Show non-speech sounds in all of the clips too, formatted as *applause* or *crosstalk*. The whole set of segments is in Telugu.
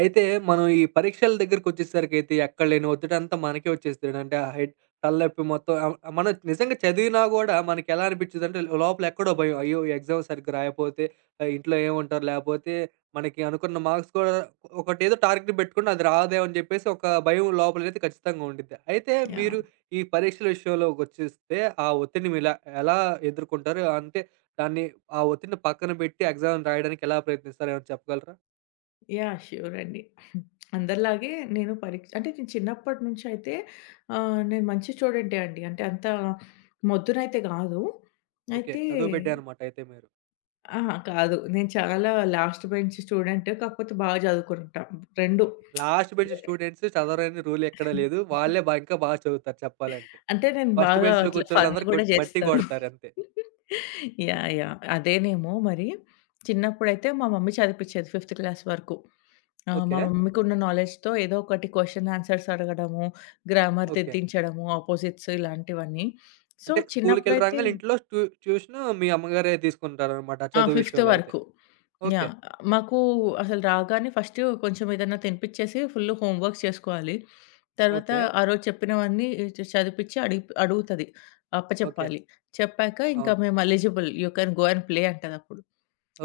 అయితే మనం ఈ పరీక్షల దగ్గరికొచ్చేసరికైతే ఎక్కడలేని ఒత్తిడంతా మనకే వచ్చేస్తాది. అంటే ఆ హెడ్ తలనొప్పి మొత్తం మనం నిజంగా చదివినా గూడా మనకెలా అనిపిచ్చిదంటే లోపల ఎక్కడో భయం. అయ్యో! ఎగ్జామ్ సరిగ్గా రాయపోతే ఇంట్లో ఏమంటారు? లేపోతే మనకి అనుకున్న మార్క్స్ కూడా ఒకటేదో టార్గెట్ పెట్టుకుని అది రాదేమో అని జెప్పేసి ఒక భయం లోపలైతే ఖచ్చితంగా ఉండిద్ది. అయితే యాహ్! మీరు ఈ పరీక్షల విషయంలోకొచ్చేస్తే ఆ ఒత్తిడిని మీలా ఎలా ఎదుర్కుంటారు? అంటే దాన్ని ఆ ఒత్తిడిని పక్కన పెట్టి ఎగ్జామ్ రాయడానికి ఎలా ప్రయత్నిస్తారు? ఏమైనా చెప్పగలరా? యాహ్! ష్యూర్ అండి. అందరిలాగే నేను పరీక్ష అంటే నేను చిన్నప్పటి నుంచి అయితే నేను మంచి స్టూడెంటే అండి. అంటే అంత మొద్దునైతే గాదు. ఓకే. అయితే చదువు బిడ్డే అనమాట అయితే మీరు. అహా! కాదు. నేను చాలా లాస్ట్ బెంచ్ స్టూడెంట్. కాకపోతే బాగా చదువుకుంటా. 2 ఓకే. లాస్ట్ బెంచ్ స్టూడెంట్స్ చదవరని రూల్ ఎక్కడా లేదు. వాళ్ళే బా ఇంకా బా చదువుతారు చెప్పాలంటే. అంటే నేను ఫస్ట్ బాగా బెంచ్‌లో అట్లా ఫన్ కూర్చున్నోళ్ళందరూ *laughs* గూడా కొట్ బట్టి జేస్తాను. కొడతారంతే. ఎ యాహ్! అదేనేమో మరి. చిన్నప్పుడైతే మా మమ్మీ చదివిపిచ్చేది ఫిఫ్త్ క్లాస్ వరకు. మా ఓకే. మమ్మీకున్న నాలెడ్జ్‌తో ఏదో ఒకటి క్వెషన్ ఆన్సర్స్ అడగడము, గ్రామర్ ఓకే. దిద్దించడము, అపోజిట్స్ ఇలాంటివన్నీ. సో, అంటే స్కూలుకెళ్ళి చిన్నప్పుడైతే రాంగానే ఇంట్లో ట్యూ ట్యూషను మీ అమ్మగారే తీసుకుంటారనమాట ఆ! చదువు ఫిఫ్త్ విషయంలో అయితే. వరకు. ఓకే. యాహ్! మాకు అసలు రాగానే ఫస్ట్ కొంచెం ఏదన్నా తినిపిచ్చేసి ఫుల్ హోమ్ వర్క్స్ చేసుకోవాలి. తర్వాత ఓకే. ఆ రోజు చెప్పినవన్నీ చదివిపిచ్చి అడిగి అడుగుతది. ఓకే. అప్పచెప్పాలి. చెప్పాక ఇంకా అవును. మేము eligible you can go and play అంటదప్పుడు.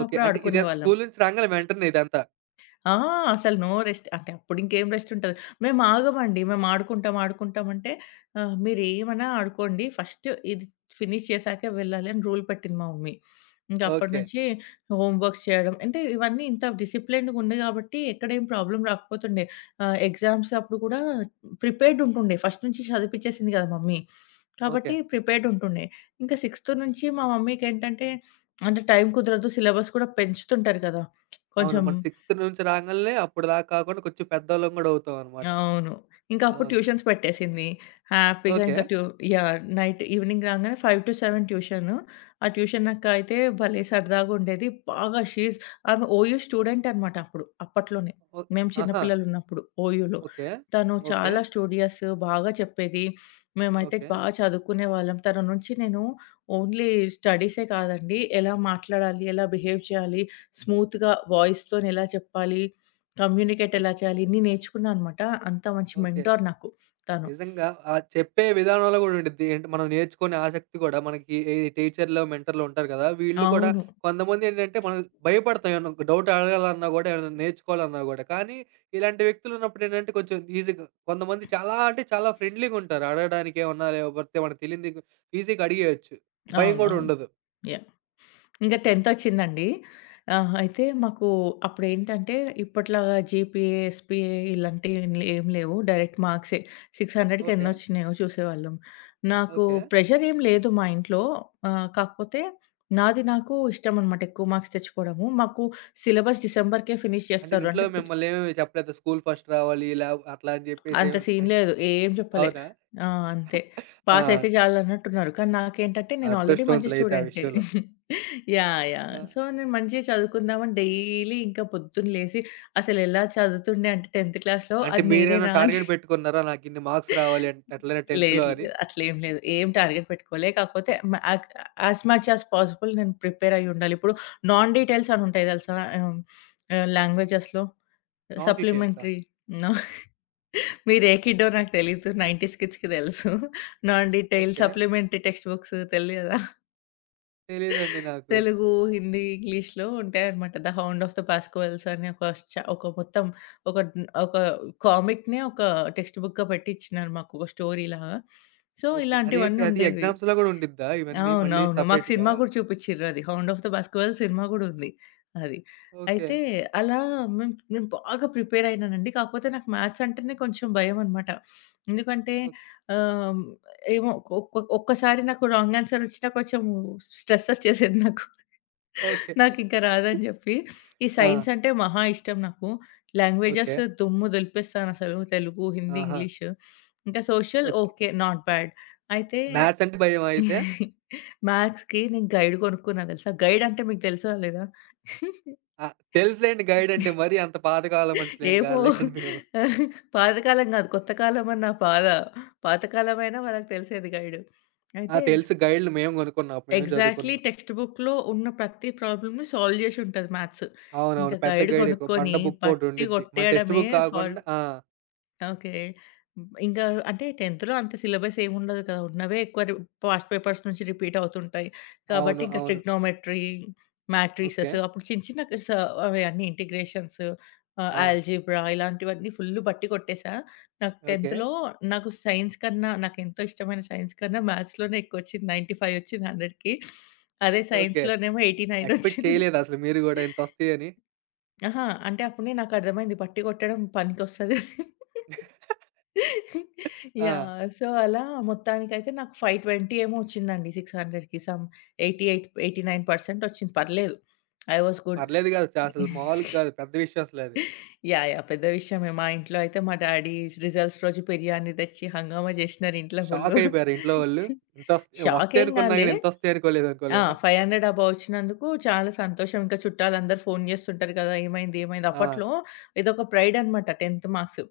ఓకే. అప్పుడు అంటే ఇదే ఆడుకునేవాళ్ళం. స్కూలు నుంచి రాంగానే వెంటనే ఇదంతా. ఆ! అసలు నో రెస్ట్. అంటే అప్పుడింకేం రెస్ట్ ఉంటది. మేము ఆగమండి. మేము ఆడుకుంటాం, ఆడుకుంటాం అంటే మీరేమన్నా ఆడుకోండి. ఫస్ట్ ఇది ఫినిష్ చేశాకే వెళ్ళాలి అని రూల్ పెట్టింది మా మమ్మీ. ఇంక అప్పటి ఓకే. నుంచి హోమ్ వర్క్స్ చేయడం. అంటే ఇవన్నీ ఇంత డిసిప్లిన్డ్‌గా ఉంది కాబట్టి ఎక్కడేం ప్రాబ్లమ్ రాకపోతుండే. ఎగ్జామ్స్ అప్పుడు కూడా ప్రిపేర్డ్ ఉంటుండే. ఫస్ట్ నుంచి చదివిపిచ్చేసింది కదా మమ్మీ. ఓకే. కాబట్టి ప్రిపేర్డ్ ఉంటుండే. ఇంకా సిక్స్త్ నుంచి మా మమ్మీకేంటంటే అంటే టైం కుదరదు. సిలబస్ కూడా పెంచుతుంటారు కదా! అవును. కొంచెం మనం సిక్స్త్ నుంచి రాంగాలనే అప్పటిదాకా కాకుండా కొంచెం పెద్దోళ్ళం గూడా అవుతామనమాట. అవును. ఇంకా అప్పుడు అవును. ట్యూషన్స్ పెట్టేసింది. హ్యాపీగా ఓకే. ఇంకా యాహ్! నైట్ ఈవినింగ్ రాంగానే 5-7 ట్యూషను. ఆ ట్యూషన్ అక్క అయితే భలే సరదాగుండేది. బాగా షీ ఈజ్ ఆమె ఓయూ స్టూడెంట్ అనమాట అప్పుడు. అప్పట్లోనే. ఓహ్! మేము చిన్న ఆహా! పిల్లలున్నప్పుడు ఓయూలో. ఓకే. తను ఓకే. చాలా స్టూడియస్ బాగా చెప్పేది. మేమైతే ఓకే. బాగా చదువుకునేవాళ్ళం. తన నుంచి నేను ఓన్లీ స్టడీసే కాదండి, ఎలా మాట్లాడాలి, ఎలా బిహేవ్ చేయాలి, స్మూత్‌గా వాయిస్‌తోని ఎలా చెప్పాలి కమ్యూనికేట్ ఓక్ ఎలా చేయాలి? ఇన్ని నేర్చుకున్నా అనమాట. అంత మంచి ఓకే. మెంటార్ నాకు తను. నిజంగా ఆ చెప్పే విధానంలో గూడా ఉండిద్ది. ఏంటి మనం నేర్చుకునే ఆసక్తి గూడా మనకి ఈ టీచర్‌లు, మెంటర్‌లు ఉంటారు గదా! వీళ్ళు కూడా అవును. కొంతమందేంటంటే మనం భయపడతాం ఏమన్నా ఒక డౌట్ అడగాలన్నా గూడా, ఏమన్నా నేర్చుకోవాలన్నా గూడా. కానీ ఇలాంటి వ్యక్తులున్నప్పుడు ఏంటంటే కొంచెం ఈజీగా కొంతమంది చాలా అంటే చాలా ఫ్రెండ్లీగుంటారు. అడగడానికి ఏమన్నా లేకపోతే మనకు తెలియనిది ఈజీగా అడిగేయొచ్చు. భయం అవును. గూడా అవును. ఉండదు. యాహ్! ఇంకా 10థ్ వచ్చిందండి. అయితే మాకు అప్పుడేంటంటే ఇప్పట్లాగా జీపీఏ, ఎస్‌పీఏ ఇలాంటివి ఏం లేవు. డైరెక్ట్ మార్క్సే. 600కి ఓకే. ఎన్నొచ్చినాయో చూసేవాళ్ళం. నాకు ఓకే. ప్రెషర్ ఏం లేదు మా ఇంట్లో. కాకపోతే నాది నాకు ఇష్టమనమాట ఎక్కువ మార్క్స్ తెచ్చుకోవడము. మాకు సిలబస్ డిసెంబర్‌కే ఫినిష్ అంటే చేస్తారు. ఇంట్లో అంటే మిమ్మల్నేమి చెప్పలేదా? స్కూల్ ఫస్ట్ రావాలి ఇలా అట్లా అని జెప్పేసి అంత ఏమి సీన్ లేదు. ఏం చెప్పలే. అవునా? ఆ! అంతే. పాస్ ఆ! అయితే చాలన్నట్టున్నారు. కానీ నాకేంటంటే నేను ఆల్రెడీ మంచి అదృష్టవంతులైతే ఆ స్టూడెంటే. విషయంలో. యాహ్! ఆ! సో, నేను మంచిగా చదువుకుందామని డైలీ ఇంకా పొద్దున్న లేసి అసలెలా చదువుతుండే అంటే 10థ్ క్లాస్‌లో అంటే అది మీరేమైనా నేనేనా అని టార్గెట్ పెట్టుకున్నారా? నాకిన్ని మార్క్స్ రావాలి అంటే ఎట్లైనా 10థ్‌లో లేదు. అని? లేదు. అట్లేం లేదు. ఏం టార్గెట్ పెట్టుకోలే. కాకపోతే మ యాక్ యాస్ మచ్ యాస్ పాసిబుల్ నేను ప్రిపేర్ అయ్యుండాలి. ఇప్పుడు నాన్ డీటెయిల్స్ అని ఉంటాయి తెలుసా? ఆహ్, ఆహ్, లాంగ్వేజెస్‌లో నాన్ డీటెయిల్సా? సప్లిమెంటరీ. మీరు ఏ కిడ్డో నాకు తెలీదు. 90స్ కిడ్స్‌కి తెలుసు. Non detail okay. Supplementary text books తెలియదా? తెలీదండి నాకు. తెలుగు, హిందీ, ఇంగ్లీష్‌లో ఉంటాయన్నమాట. 'The hound of the Baskervilles' అని ఒక చ ఒక మొత్తం ఒక ఒక కామిక్‌నే ఒక టెక్స్ట్ బుక్‌గా పెట్టి ఇచ్చినారు మాకు ఒక స్టోరీ లాగా. So, okay. అదేంటి ఇలాంటివన్నీ అది ఉండేవి. ఎగ్జామ్స్‌లో గూడా ఉండిద్దా ఇవన్నీ మళ్ళీ అవునవును. మాకు సెపరేట్‌గా? సినిమా కూడా చూపిచ్చిర్రది. 'Hound of the Baskerville' cinema గూడా ఉంది. అది. ఓకే. అయితే అలా నేను బాగా ప్రిపేర్ అయినానండి. కాకపోతే నాకు మ్యాథ్స్ అంటేనే కొంచెం భయమనమాట. ఎందుకంటే ఓక్ ఆహ్, ఏమో ఒక్కసారి నాకు రాంగ్ ఆన్సర్ వచ్చినా కొంచెం స్ట్రెస్ వచ్చేసేది నాకు. ఓకే. నాకింక రాదని జెప్పి. ఈ ఆ! సైన్స్ అంటే మహా ఇష్టం నాకు. ఓకే. లాంగ్వేజెస్ దుమ్ము దులిపేస్తానసలు. తెలుగు, హిందీ, ఆహా! ఇంగ్లీషు. ఇంకా social okay. Okay. Not bad. అయితే మ్యాథ్స్ అంటే భయమా అయితే? *laughs* మ్యాథ్స్‌కి నేను గైడ్ కొనుక్కున్నా తెలుసా! గైడ్ అంటే మీకు తెలుసో లేదా? *laughs* ఆ! తెలుసులెండి గైడ్ అంటే మరీ అంత పాతకాలం మనుషులేం ఏమో గాదులే కానీ మేము. పాతకాలం కాదు. కొత్త కాలం అన్న బాధ. పాతకాలమైనా వాళ్ళకి తెలిసేది గైడ్. ఆ! అయితే తెలుసు గైడ్‌లు మేము కొనుక్కున్నాం. అప్పుడు మేము ఎగ్జాక్ట్‌లీ చదువుకున్నాం. టెక్స్ట్ బుక్‌లో ఉన్న ప్రతి ప్రాబ్లమ్‌ని సాల్వ్ జేసి ఉంటది మ్యాథ్స్. అవునవును. ఇంకా పెద్ద గైడ్ గైడే కొ బండ కొనుక్కొని బుక్ ఒకటి బట్టి ఉండిద్ది. మన టెక్స్ట్ కొట్టేయడమే బుక్ ఫార్ కాకుండా ఆ! ఓకే. ఇంకా అంటే 10థ్‌లో అంత సిలబస్ ఏముండదు కదా! ఉన్నవే ఎక్కువ పాస్ట్ పేపర్స్ నుంచి రిపీట్ అవుతుంటాయి. కాబట్టి అవును. ఇంకా అవును. Trigonometry, okay. మ్యాట్రిసెస్ అప్పుడు చిన్న చిన్న స అవి అన్నీ ఇంటిగ్రేషన్స్ అవును. ఆల్జీబ్రా ఇలాంటివన్నీ ఫుల్ బట్టి కొట్టేసా. నాకు ఓకే. 10థ్‌లో నాకు సైన్స్ కన్నా నాకెంతో ఇష్టమైన సైన్స్ కన్నా మ్యాథ్స్‌లోనే ఎక్కువొచ్చింది. 95 వచ్చింది 100కి. అదే ఓకే. సైన్స్‌లోనేమో 89 ఎక్స్‌పెక్ట్ వచ్చింది. చేయలేదు అసలు మీరు గూడా ఇంతొస్తాయని. అహా! అంటే అప్పుడే నాకు అర్థమైంది బట్టి కొట్టడం పనికొస్తది. *laughs* ఆ! యాహ్! సో, అలా మొత్తానికైతే నాకు 520 ఏమో వచ్చిందండి. 600కి సమ్ 88, 89% వచ్చింది. పర్లేదు. I was good. పర్లేదు కాదు. చ అసలు మామూలుగా *laughs* కాదు. పెద్ద విషయం అసలది. యాహ్! పెద్ద విషయమే. మా ఇంట్లో అయితే మా డ్యాడీ రిజల్ట్స్ రోజు బిర్యానీ తెచ్చి హంగామా చేసినారు ఇంట్లో షాక్ ఫుల్లు. అయిపోయారు ఇంట్లో వాళ్ళు. ఇంతొస్ షాక్ *laughs* వస్తాయి ఏం అనుకున్నా కాలే. గాని ఇంతొస్తాయి అనుకోలేదు ఆ! అనుకోలేదా? 500 అబోవ్ వచ్చినందుకు చాలా సంతోషం. ఇంకా చుట్టాలందరూ ఫోను చేస్తుంటారు కదా! ఏమైంది? ఏమైంది? ఆ! అప్పట్లో ఇదొక ప్రైడ్ అనమాట 10థ్ మార్క్స్.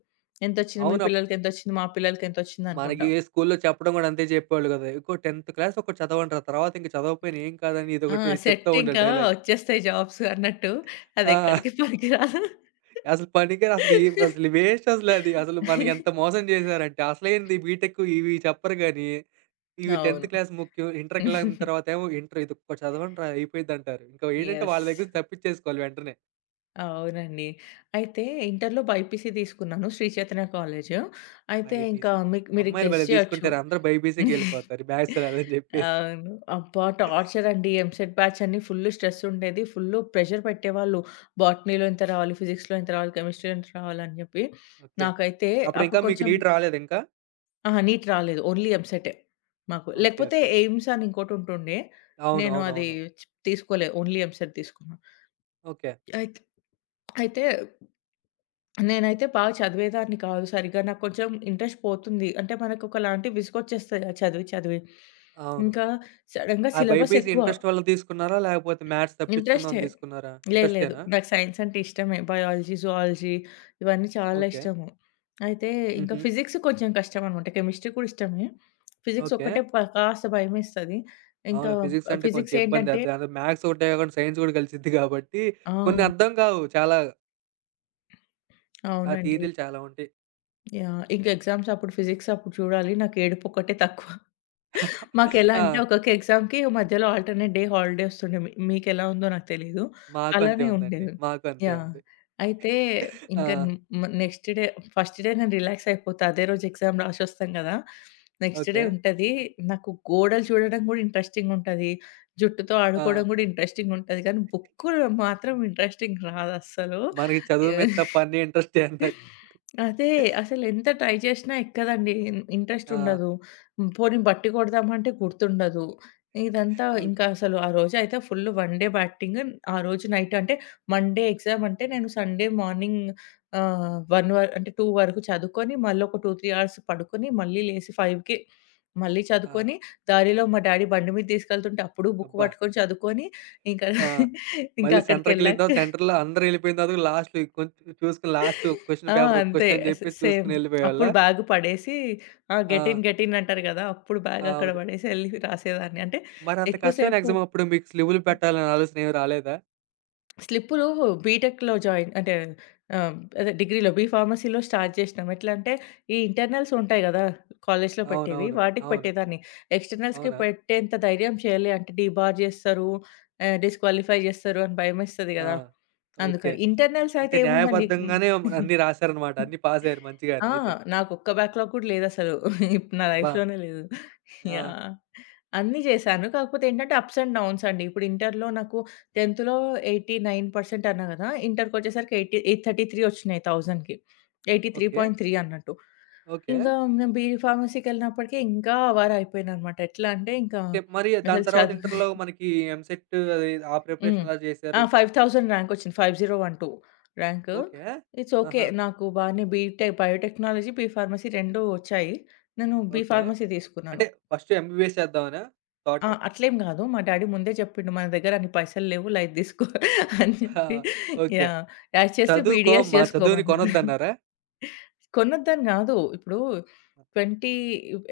ఎంతొచ్చింది? మీ అవును. పిల్లలకి ఎంతొచ్చింది? మా పిల్లలకి ఎంతొచ్చింది? మనకి అనుకుంటా. స్కూల్‌లో చెప్పడం గూడా అంతే చెప్పేవాళ్ళు కదా! ఇంకో 10థ్ క్లాస్ ఒకటి చదవండ్రా! తర్వాత ఇంక చదవకపోయినా ఏం కాదని ఆ! ఇదొకటి చెప్తా సెట్ ఉండేవాళ్ళు ఇంకా డైలాగ్. వచ్చేస్తాయి జాబ్స్ అన్నట్టు. ఆ! అదెక్కడికి పనికిరాదు. అసలు పనికిరా అసలు ఈ అసలు వేస్ట్ అసలది. అసలు మనకెంత మోసం జేసారంటే, అసలేంది బీటెక్ ఇవి చెప్పరు గానీ, ఇవి 10థ్ అవును. క్లాస్ ముఖ్యం. ఇంటర్‌కెళ్ళిన తర్వాతేమో ఇంటర్ ఇదొక్కటి చదవండిరా అయిపోయిద్దంటారు. ఇంకా ఏంటంటే యెస్. వాళ్ళ దగ్గర నుంచి తప్పించేసుకోవాలి వెంటనే. అవునండి. అయితే ఇంటర్‌లో బైపీసీ తీసుకున్నాను శ్రీ చైతన్య కాలేజ్. అయితే ఇంకా బైపీసీ. మీకు మీరు అమ్మాయిలు గెస్ భలే చేయొచ్చు. తీసుకుంటారు. అందరూ బైపీసీకెళ్ళిపోతారు. మ్యాథ్స్ రాదని జెప్పేసి. అవును. అబ్బా! టార్చర్ అండి. ఎంసెట్ బ్యాచ్ అని ఫుల్ స్ట్రెస్ ఉండేది. ఫుల్ ప్రెషర్ పెట్టేవాళ్ళు. బోటనీలో ఇంత రావాలి, ఫిజిక్స్‌లో ఇంత రావాలి, కెమిస్ట్రీలో ఇంత రావాలి అని జెప్పి. ఓకే. నాకైతే అప్పుడింకా అప్పుడు మీకు కొంచెం నీట్ రాలేదింకా? అహా! నీట్ రాలేదు. ఓన్లీ ఎంసెటే మాకు. ఓకే. లేకపోతే ఓకే. ఎయిమ్స్ అని ఇంకోటుంటుండే. అవును. నేను అది అవునవునవును. తీసుకోలేదు. ఓన్లీ ఎంసెట్ తీసుకున్నా. ఓకే. అయిత్ అయితే నేనైతే బాగా చదివేదాన్ని కాదు సరిగ్గా. నాకు కొంచెం ఇంట్రెస్ట్ పోతుంది. అంటే మనకొకలాంటి విసుగొచ్చేస్తది ఆ చదివి చదివి. అవును. ఇంకా సడెన్‌గా ఆ సిలబస్ బైపీసీ ఎక్కువ. ఇంట్రెస్ట్ వల్ల తీసుకున్నారా? లేకపోతే మ్యాథ్స్ ఇంట్రెస్టే. తప్పించుకుందామని తీసుకున్నారా? లేదు లేదు. ఇంట్రెస్టేనా? నాకు సైన్స్ అంటే ఇష్టమే. బయాలజీ, జువాలజీ ఇవన్నీ చాలా ఓకే. ఇష్టము. అయితే ఇంకా హుహు. ఫిజిక్స్ కొంచెం కష్టమనమాట. కెమిస్ట్రీ కూడా ఇష్టమే. Physics okay. ఒక్కటే కాస్త భయమేస్తది. ఇంకా అవును. ఫిజిక్స్ అంటే కొంచెం ఫిజిక్స్ ఇబ్బంది. ఏంటంటే అది అందులో మ్యాథ్స్ ఒకటే కాకుండా సైన్స్ కూడా కలిసిద్ది కాబట్టి ఆ! కొన్ని అర్థం కావు చాలా. ఆ అవునండి. థియరీలు చాలా ఉంటాయి. యాహ్! ఇంక ఎగ్జామ్స్ అప్పుడు ఫిజిక్స్ అప్పుడు చూడాలి. నాకు ఏడుపొక్కటే తక్కువ. మాకెలా *laughs* ఆ! అంటే ఒక్కొక్క ఎగ్జామ్‌కి మధ్యలో ఆల్టర్‌నేట్ డే హాలిడే వస్తుండే. మీకెలా ఉందో నాకు తెలీదు. మాకు అంతే అలానే ఉందండి. ఉండేది. మాకు అంతే యాహ్! ఉంది. అయితే ఇంకా ఆ! నెక్స్ట్ డే ఫస్ట్ డే నేను రిలాక్స్ అయిపోతా. అదే రోజు ఎగ్జామ్ రాసొస్తాం కదా! Next day okay. ఉంటది. నాకు గోడలు చూడడం కూడా ఇంట్రెస్టింగ్ ఉంటది. జుట్టుతో ఆ! ఆడుకోవడం కూడా ఇంట్రెస్టింగ్ ఉంటది. కానీ బుక్కులు మాత్రం ఇంట్రెస్టింగ్ రాదస్సలు. మనకి చదువు మీద తప్ప అన్నీ ఇంట్రెస్టే అన్నట్టు. అదే. అసలెంత ట్రై చేషినా ఎక్కదండి. ఆ! ఇంట్రెస్టుండదు. హ్మ్. పోనీ బట్టి కొడదామంటే గుర్తుండదు. ఇదంతా ఓహ్! ఇంకా అసలు ఆ రోజైతే ఫుల్లు వన్ డే బ్యాటింగ్. ఆ రోజు నైట్ అంటే మండే ఎగ్జామంటే నేను సండే మార్నింగ్ 1 వ అంటే 2 వరకు చదువుకొని మళ్ళొక 2, 3 అవర్స్ పడుకొని మళ్ళీ లేసి 5కి మళ్ళీ ఆ! చదువుకొని దారిలో మా డ్యాడీ బండి మీద తీసుకెళ్తుంటే అప్పుడు బుక్ అబ్బా! పట్టుకొని చదువుకొని ఇంకా ఆ! ఇంకా మళ్ళీ సెంటర్‌కెళ్ళిన అక్కడికెళ్ళాక తర్వాత సెంటర్‌లో అందరూ వెళ్ళిపోయిన తర్వాత లాస్ట్‌లో కొంచెం చూసుకొని లాస్ట్ ఒక క్వెషన్ ఆ! పేపర్, ఒక అంతే. క్వెషన్ అని చెప్పేసి సేమ్. చూసుకొని అప్పుడు వెళ్ళిపోయేవాళ్ళా? బ్యాగ్ పడేసి ఆ! ఆ! గెట్ ఇన్, గెట్ ఇన్ అంటారు గదా! అప్పుడు బ్యాగ్ ఆ, అక్కడ అవును. పడేసి ఎళ్లి రాసేదాన్ని. అంటే మరి అంత కష్టమైన ఎక్కువసేపు ఎగ్జామ్ అప్పుడు మీకు స్లీవ్‌లు పెట్టాలనే ఆలోచన ఏమి రాలేదా? స్లిప్పులు బీటెక్‌లో జాయిన్ అంటే ఆహ్, అదే డిగ్రీలో బి ఫార్మసీలో స్టార్ట్ చేసినాం. ఎట్లా అంటే ఈ ఇంటర్నల్స్ ఉంటాయి గదా! కాలేజ్‌లో పెట్టేవి. అవునవును. వాటికి అవును. పెట్టేదాన్ని. ఎక్స్టర్నల్స్‌కి అవునా? పెట్టేంత ధైర్యం చేయలే. అంటే డీబార్ చేస్తారు, డిస్‌క్వాలిఫై చేస్తారు అని భయమేస్తది ఆ! గదా! ఓకే. అందుకని. ఇంటర్నల్స్ అంటే అయితే ఏముందండి హ్మ్. న్యాయబద్ధంగానే అన్నీ రాశారనమాట. అన్నీ పాసయ్యారు ఆ! మంచిగానే అయితే. నాకొక్క బ్యాక్‌లాగ్ కూడా లేదసలు. నా అబ్బా! లైఫ్‌లోనే లేదు. ఆ! యాహ్! అన్నీ చేశాను. కాకపోతే ఏంటంటే అప్స్ అండ్ డౌన్స్ అండి. ఇప్పుడు ఇంటర్‌లో నాకు 10థ్‌లో 89% అన్నా కదా! ఇంటర్‌కొచ్చేసరికి ఎయిటీ ఎయిట్ థర్టీ త్రీ వచ్చినాయి 1000కి. ఓకే. 83.3 అన్నట్టు. ఓకే. ఇంకా నేను బీఈడీ ఫార్మసీకెళ్ళినప్పటికి ఇంకా అవర్ అయిపోయాననమాట. ఎట్లా అంటే ఇంకా ఓకే. మరి దాని అసలు తర్వాత చదువు ఇంటర్‌లో మనకి ఎంసెట్ అది ఆ హ్మ్. ప్రిపరేషన్ ఎలా ఆ! చేశారు? 5000 ర్యాంక్ వచ్చింది. 5012 ర్యాంకు. ఓకే. It's okay. ఆహా! నాకు బానే బీటెక్ బయోటెక్నాలజీ, బీ ఫార్మసీ 2 వచ్చాయి. నేను బీ ఓకే. ఫార్మసీ అంటే తీసుకున్నాను. ఫస్ట్ ఎంబీబీఎస్ చేద్దామనా ఆ! థాట్? అట్లేం గాదు. మా డ్యాడీ ముందే చెప్పిండు మన దగ్గర అన్ని పైసలు లేవు లైట్ తీసుకో అని చెప్పి *laughs* ఓకే. యాహ్! యాజ్ చేస్తే బీడీఎస్ చదువుకోమ్మా, చదువుని జేసుకోమన్నాడు. కొనొద్దన్నారా? కొనొద్దని గాదు. ఇప్పుడు 20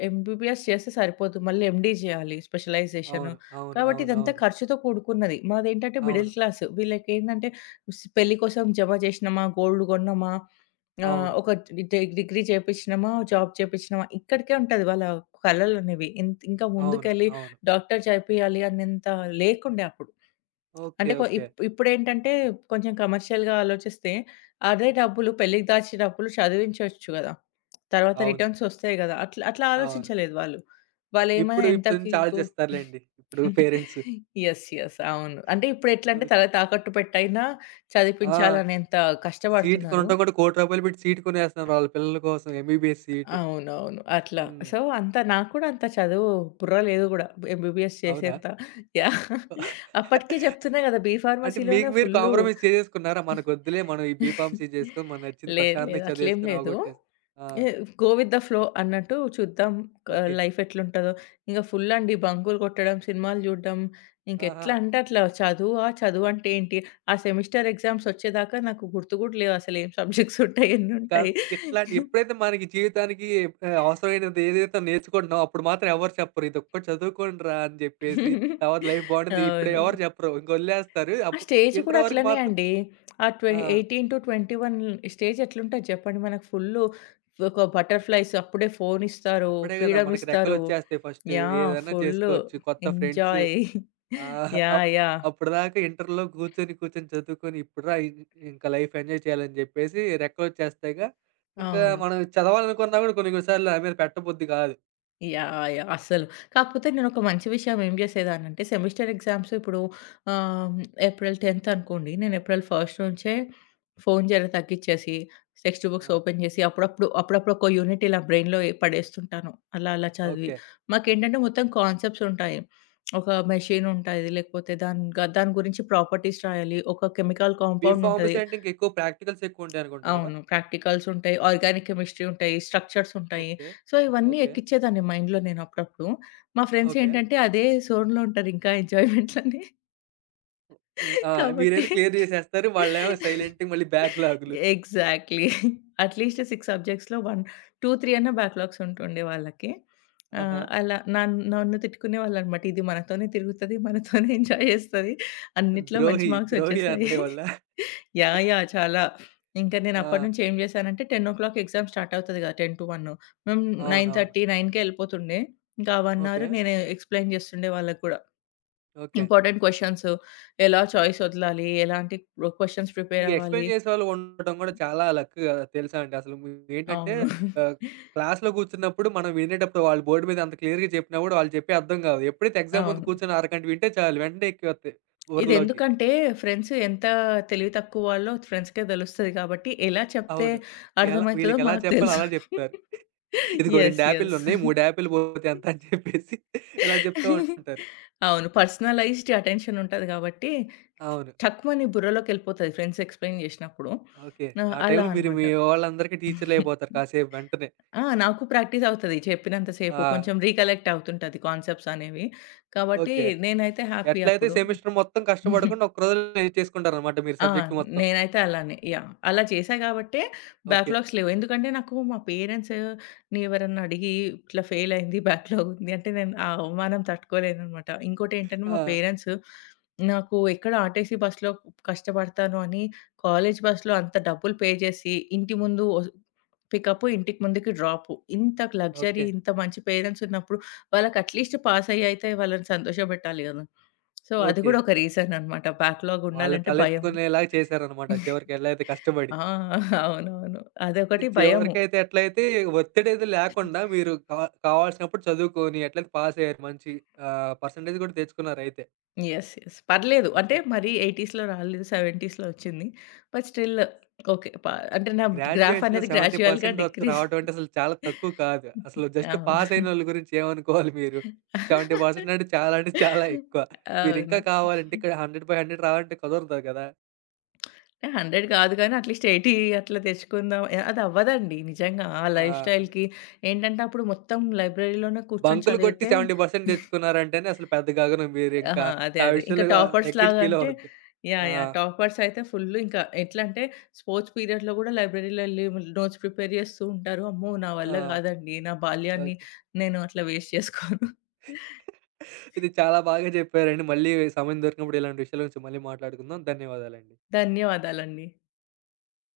ఎంబీబీఎస్ చేస్తే సరిపోదు. మళ్ళీ ఎండీ జేయాలి స్పెషలైజేషను. అవును. అవును. కాబట్టి అవును. ఇదంతా అవును. ఖర్చుతో కూడుకున్నది. మాదేంటంటే అవును. Middle class. వీళ్ళకేందంటే పెళ్లి కోసం జమ జేసినమా, గోల్డ్ గొన్నమా, అవును. ఒక డిగ్రీ చేపిచ్చినమా, జాబ్ చేపిచ్చినమా ఇక్కడికే ఉంటది వాళ్ళ కలలనేవి. ఇంకా అవును. ముందుకెళ్ళి అవును. డాక్టర్ చేపియాలి అనేంత లేకుండే అప్పుడు. ఓకే. అంటే కొ ఓకే. ఇప్ ఇప్పుడేంటంటే కొంచెం కమర్షియల్‌గా ఆలోచిస్తే, అదే డబ్బులు పెళ్ళికి దాచిన డబ్బులు చదివించొచ్చు గదా! తర్వాత అవును. రిటర్న్స్ ఒస్తాయి గదా! అట్లా అట్లా అవును. ఆలోచించలేదు వాళ్ళు. వాళ్ళేమైనా ఇప్పుడు ఇప్పుడు ఎంతకి నుంచి గు ఆలోచిస్తారులెండి. ఇప్పుడు పేరెంట్స్. *laughs* యెస్. యెస్. అవును. అంటే ఇప్పుడెట్లంటే ఓహ్! తల తాకట్టు పెట్టైనా ఆ! చదివిపించాలనేంత సీట్ కష్టపడుతున్నారు. కొనటం కూడా ₹1,00,00,000 పెట్టి సీట్ కొనేస్తున్నారు వాళ్ళ పిల్లల కోసం ఎంబీబీఎస్ సీట్. అవునవును. అట్లా. హ్మ్. సో, అంత నాకు కూడా అంత చదువు బుర్ర లేదు గూడా. ఎంబీబీఎస్ అవునా? చేసేంత యాహ్! *laughs* అప్పటికే చెప్తున్నా గదా! అంటే మీకు బీఫార్మసీలోనే మీరు ఫుల్లు కాంప్రమైజ్ చేసేసుకున్నారా? లేదు. మనకొద్దులే మనం ఈ బీఫార్మసీ చేసుకొని మనకు నచ్చింది లేదు. ప్రశాంతంగా అట్లేం చదివేసుకొని లేదు. అవగొట్టేసి ఆ! A go with the flow అన్నట్టు చూద్దాం. ఓకే. లైఫ్ ఎట్లుంటదో. ఇంక ఫుల్ అండి బంకులు కొట్టడం, సినిమాలు చూడడం, ఆహా! ఇంకెట్లా అంటే అట్లా చదువా? చదువంటే ఏంటి? ఆ సెమిస్టర్ ఎగ్జామ్స్ వచ్చేదాకా నాకు గుర్తు గూడా లేవు అసలు ఏం సబ్జెక్ట్స్ ఉంటాయి? కాదు ఎన్నుంటాయి? ఇట్లాంటి ఎప్పుడైతే మనకి జీవితానికి అవసరమైనది ఏదైతే నేర్చుకుంటున్నామో అప్పుడు మాత్రం ఎవరు చెప్పరు. ఇదొక్కటి చదువుకోండిరా అని జెప్పేసి తర్వాత లైఫ్ *laughs* బావుంటుంది. ఇప్పుడు అవును. ఎవరు చెప్పరు. ఇంక వదిలేస్తారు. ఆ అప్పుడు స్టేజ్ కూడా ఇంటర్ వరకు అట్లనే మాత్రం అండి. ఆ ఆ! 18-21 స్టేజ్ ఎట్లుంటది జెప్పండి. మనకు ఫుల్లు ఒక బటర్‌ఫ్లైస్ అప్పుడే ఫోన్ ఇస్తారు. అప్పుడే గదా! ఫ్రీడమ్ మనకి ఇస్తారు. రెక్కలొచ్చేస్తాయి ఫస్టు. యాహ్! ఏదన్నా ఫుల్లు చేసుకోవచ్చు. కొత్త friends enjoy. Ah, yeah! Up yeah! అప్పటిదాకా ఇంటర్‌లో కూర్చొని, కూర్చొని చదువుకొని ఇప్పుడురా ఇంకా లైఫ్ ఎంజాయ్ చేయాలని జెప్పేసి రెక్కలొచ్చేస్తాయిగా. ఇంకా అవును. మనం చదవాలనుకున్నా గూడా కొన్ని కొన్ని సార్లు దాని మీద పెట్టబుద్ధి కాదు. యాహ్! అస్సలు. కాకపోతే నేనొక మంచి విషయం ఏం జేసేదాన్నంటే సెమిస్టర్ ఎగ్జామ్స్ ఇప్పుడు ఆహ్, ఏప్రిల్ 10థ్ అనుకోండి. నేను ఏప్రిల్ 1 నుంచే ఫోను జర తగ్గిచ్చేసి, టెక్స్ట్ ఆ! బుక్స్ ఓపెన్ జేసి అప్పుడప్పుడు, అప్పుడప్పుడు ఒక యూనిట్ ఇలా బ్రెయిన్‌లో పడేస్తుంటాను. అలా అలా చదివి. ఓకే. మాకేంటంటే మొత్తం కాన్సెప్ట్స్ ఉంటాయి. ఒక మెషిన్ ఉంటది. లేకపోతే దాని గురించి ప్రాపర్టీస్ రాయాలి. ఒక ఓకే. కెమికల్ కాంపౌండ్ ఉంటది. బీఫార్మసీ అంటే ఇంకెక్కువ ప్రాక్టికల్స్ ఎక్కువుంటాయనుకుంట గదా! అవును. ప్రాక్టికల్స్ ఉంటాయి. ఆర్గానిక్ కెమిస్ట్రీ ఉంటాయి. స్ట్రక్చర్స్ ఉంటాయి. ఓకే. సో, ఇవన్నీ ఓకే. ఎక్కిచ్చేదాన్ని మైండ్‌లో నేను అప్పుడప్పుడు. మా ఫ్రెండ్స్ ఓకే. ఏంటంటే అదే జోన్‌లో ఉంటారు ఇంకా ఎంజాయ్‌మెంట్‌లోనే. హ్మ్. ఆ! *laughs* కాబట్టి మీరేది క్లియర్ జేసేస్తారు. వాళ్ళేమో సైలెంట్‌గా మళ్ళీ బ్యాక్‌లాగులు. ఎగ్జాక్ట్‌లీ. అట్‌లీస్ట్ 6 సబ్జెక్ట్స్‌లో 1, 2, 3 అన్నా బ్యాక్‌లాగ్స్ ఉంటుండే వాళ్ళకి. ఆహా! అలా నన్ను తిట్టుకునేవాళ్ళనమాట. ఇది మనతోనే తిరుగుతది, మనతోనే ఎంజాయ్ చేస్తది. అన్నిట్లో మంచి ద్రోహి. మార్క్స్ ద్రోహి వచ్చేసాయి. అన్నయ్య వాళ్ళా? యాహ్! చాలా. ఇంకా నేను ఆ! అప్పటినుంచి ఏం చేశానంటే 10:00 ఎగ్జామ్ స్టార్ట్ అవుతది కదా! 10-1. మేము 9:30, అవునవును. 9కే ఎళ్ళిపోతుండే. ఇంకా ఆ 1 ఓకే. అవర్ నేను ఎక్స్‌ప్లెయిన్ చేస్తుండే వాళ్ళకి కూడా. ఓకే. ఇంపార్టెంట్ క్వెషన్స్ ఎలా చాయిస్ వదలాలి? ఎలాంటి క్వెషన్స్ ఈ ప్రిపేర్ అవ్వాలి? ఎక్స్‌ప్లెయిన్ చేసేవాళ్ళు ఉండటం గూడా చాలా లక్ గదా! తెలుసా అండి. అసలు మీరేంటంటే అవును. ఆహ్, క్లాస్‌లో కూర్చున్నప్పుడు మనం వినేటప్పుడు వాళ్ళు బోర్డ్ మీద అంత క్లియర్‌గా చెప్పినా గూడా వాళ్ళు చెప్పేవి అర్థం కావు. ఎప్పుడైతే ఎగ్జామ్ ముందు అవును. కూర్చొని అరగంట వింటే చాలు వెంటనే ఎక్కిపోతాయి బుర్రలోకి. ఇదెందుకంటే ఫ్రెండ్స్ ఎంత తెలివి తక్కువ వాళ్ళో ఫ్రెండ్స్‌కే తెలుస్తది కాబట్టి ఎలా చెప్తే అవును. ఎలా అర్థమైతదో వీళ్ళకెలా మాకు చెప్పాలో తెలుసు. అలా చెప్తారు. ఇదిగో 2 యెస్. యెస్. యాపిల్లున్నాయి. 3 యాపిల్ పోతే ఎంత అని చెప్పేసి ఇలా చెప్తా ఉంటారు. అవును. పర్సనలైజ్డ్ అటెన్షన్ ఉంటది కాబట్టి అవును. టక్కుమని బుర్రలోకెళ్ళిపోతది ఫ్రెండ్స్ ఎక్స్‌ప్లెయిన్ జేసినప్పుడు. ఓకే. ఆ! ఆ అలా టైంలో మీరు అన్నమాట. మీ వాళ్ళందరికీ టీచర్‌లయిపోతారు కాసేపు వెంటనే. ఆ! నాకు ప్రాక్టీస్ అవుతది. చెప్పినంత సేపు ఆ! కొంచెం రికలెక్ట్ అవుతుంటది కాన్సెప్ట్స్ అనేవి. కాబట్టి ఓకే. నేనైతే హ్యాపీ ఎట్లయితే అప్పుడు. సెమిస్టర్ మొత్తం కష్టపడకుండా ఒక్క రోజులో చేసుకుంటారనమాట మీరు ఆ! సబ్జెక్ట్ మొత్తం. నేనైతే అలానే. యాహ్! అలా చేశా గాబట్టే ఓకే. బ్యాక్‌లాగ్స్ లేవు. ఎందుకంటే నాకు మా పేరెంట్స్ ని ఎవరన్నా అడిగి ఇట్లా ఫెయిల్ అయింది బ్యాక్‌లాగ్ ఉంది అంటే నేను ఆ అవమానం తట్టుకోలేననమాట. ఇంకోటేంటంటే మా ఆ! పేరెంట్స్ నాకు ఎక్కడ ఆర్‌టీసీ బస్‌లో కష్టపడతాను అని కాలేజ్ బస్‌లో అంత డబ్బులు పే చేసి ఇంటి ముందు పికప్ ఇంటికి ముందుకి డ్రాప్. ఇంత లగ్జరీ ఓకే. ఇంత మంచి పేరెంట్స్ ఉన్నప్పుడు వాళ్ళకి అట్‌లీస్ట్ పాస్ అయ్యి అయితే వాళ్ళని సంతోషపెట్టాలి గదా! సో, అది ఓకే. గూడా ఒక అట్ రీజన్ అనమాట. బ్యాక్‌లాగ్ వాళ్ళ ఉండాలంటే భయం. తలెత్తుకునేలాగా చేశారనమాట చివరికి ఎట్లయితే కష్టపడి. ఆ! అవునవును. అయితే అదొకటి భయము. చివరికైతే ఎట్లయితే ఒత్తిడైతే లేకుండా మీరు కావాల్సినప్పుడు చదువుకొని ఎట్లయితే పాసయ్యారు మంచి పర్సెంటేజ్ కూడా తెచ్చుకున్నారైతే. యెస్. యెస్. పర్లేదు. అంటే ఓకే. మరీ 80స్‌లో రాలేదు. 70స్‌లో వచ్చింది. But still okay. అంటే నా గ్రాఫ్ గ్రాడ్యుయేషన్‌లో అనేది గ్రాడ్యుయల్‌గా 70% వస్తు డిక్రీజ్ రావడం అంటే అసలు చాలా తక్కువ కాదు. అసలు *laughs* జస్ట్ అవును. పాస్ అయినోళ్ళ గురించి ఏమనుకోవాలి మీరు. 70% అంటే చాలా అంటే చాలా ఎక్కువ. మీరింకా అవును. కావాలంటే ఇక్కడ 100/100 రావాలంటే కుదరదు కదా! 100 కాదు గానీ అట్‌లీస్ట్ 80 అట్లా తెచ్చుకుందాం. అది అవ్వదండి నిజంగా. ఆ లైఫ్ ఆహ్, అదే స్టైల్‌కి ఏంటంటే అప్పుడు మొత్తం లైబ్రరీలోనే కూర్చొని బంకులు కొట్టి చదివితే 70% తెచ్చుకున్నారంటేనే అసలు పెద్ద గగనం మీరింకా. ఆహా! అదే. ఆ అదే. ఇంకా విషయంలో రిగ్రెట్ టాపర్స్‌లాగా ఫీల్ అంటే అవ్వద్దు. ఆ! యాహ్! టాపర్స్ అయితే ఫుల్లు ఇంకా ఎట్లంటే స్పోర్ట్స్ పీరియడ్‌లో గూడా లైబ్రరీలో ఎళ్లి నోట్స్ ప్రిపేర్ జేస్తూ ఉంటారు. అమ్మో! నా ఆ! వల్ల గాదండి. నా బాల్యాన్ని ఓకే. నేను అట్లా వేస్ట్ చేసుకోను. ఇది చాలా బాగా చెప్పారండి. మళ్ళీ సమయం దొరికినప్పుడు ఇలాంటి విషయాల గురించి మళ్ళీ మాట్లాడుకుందాం. ధన్యవాదాలండి. ధన్యవాదాలండి.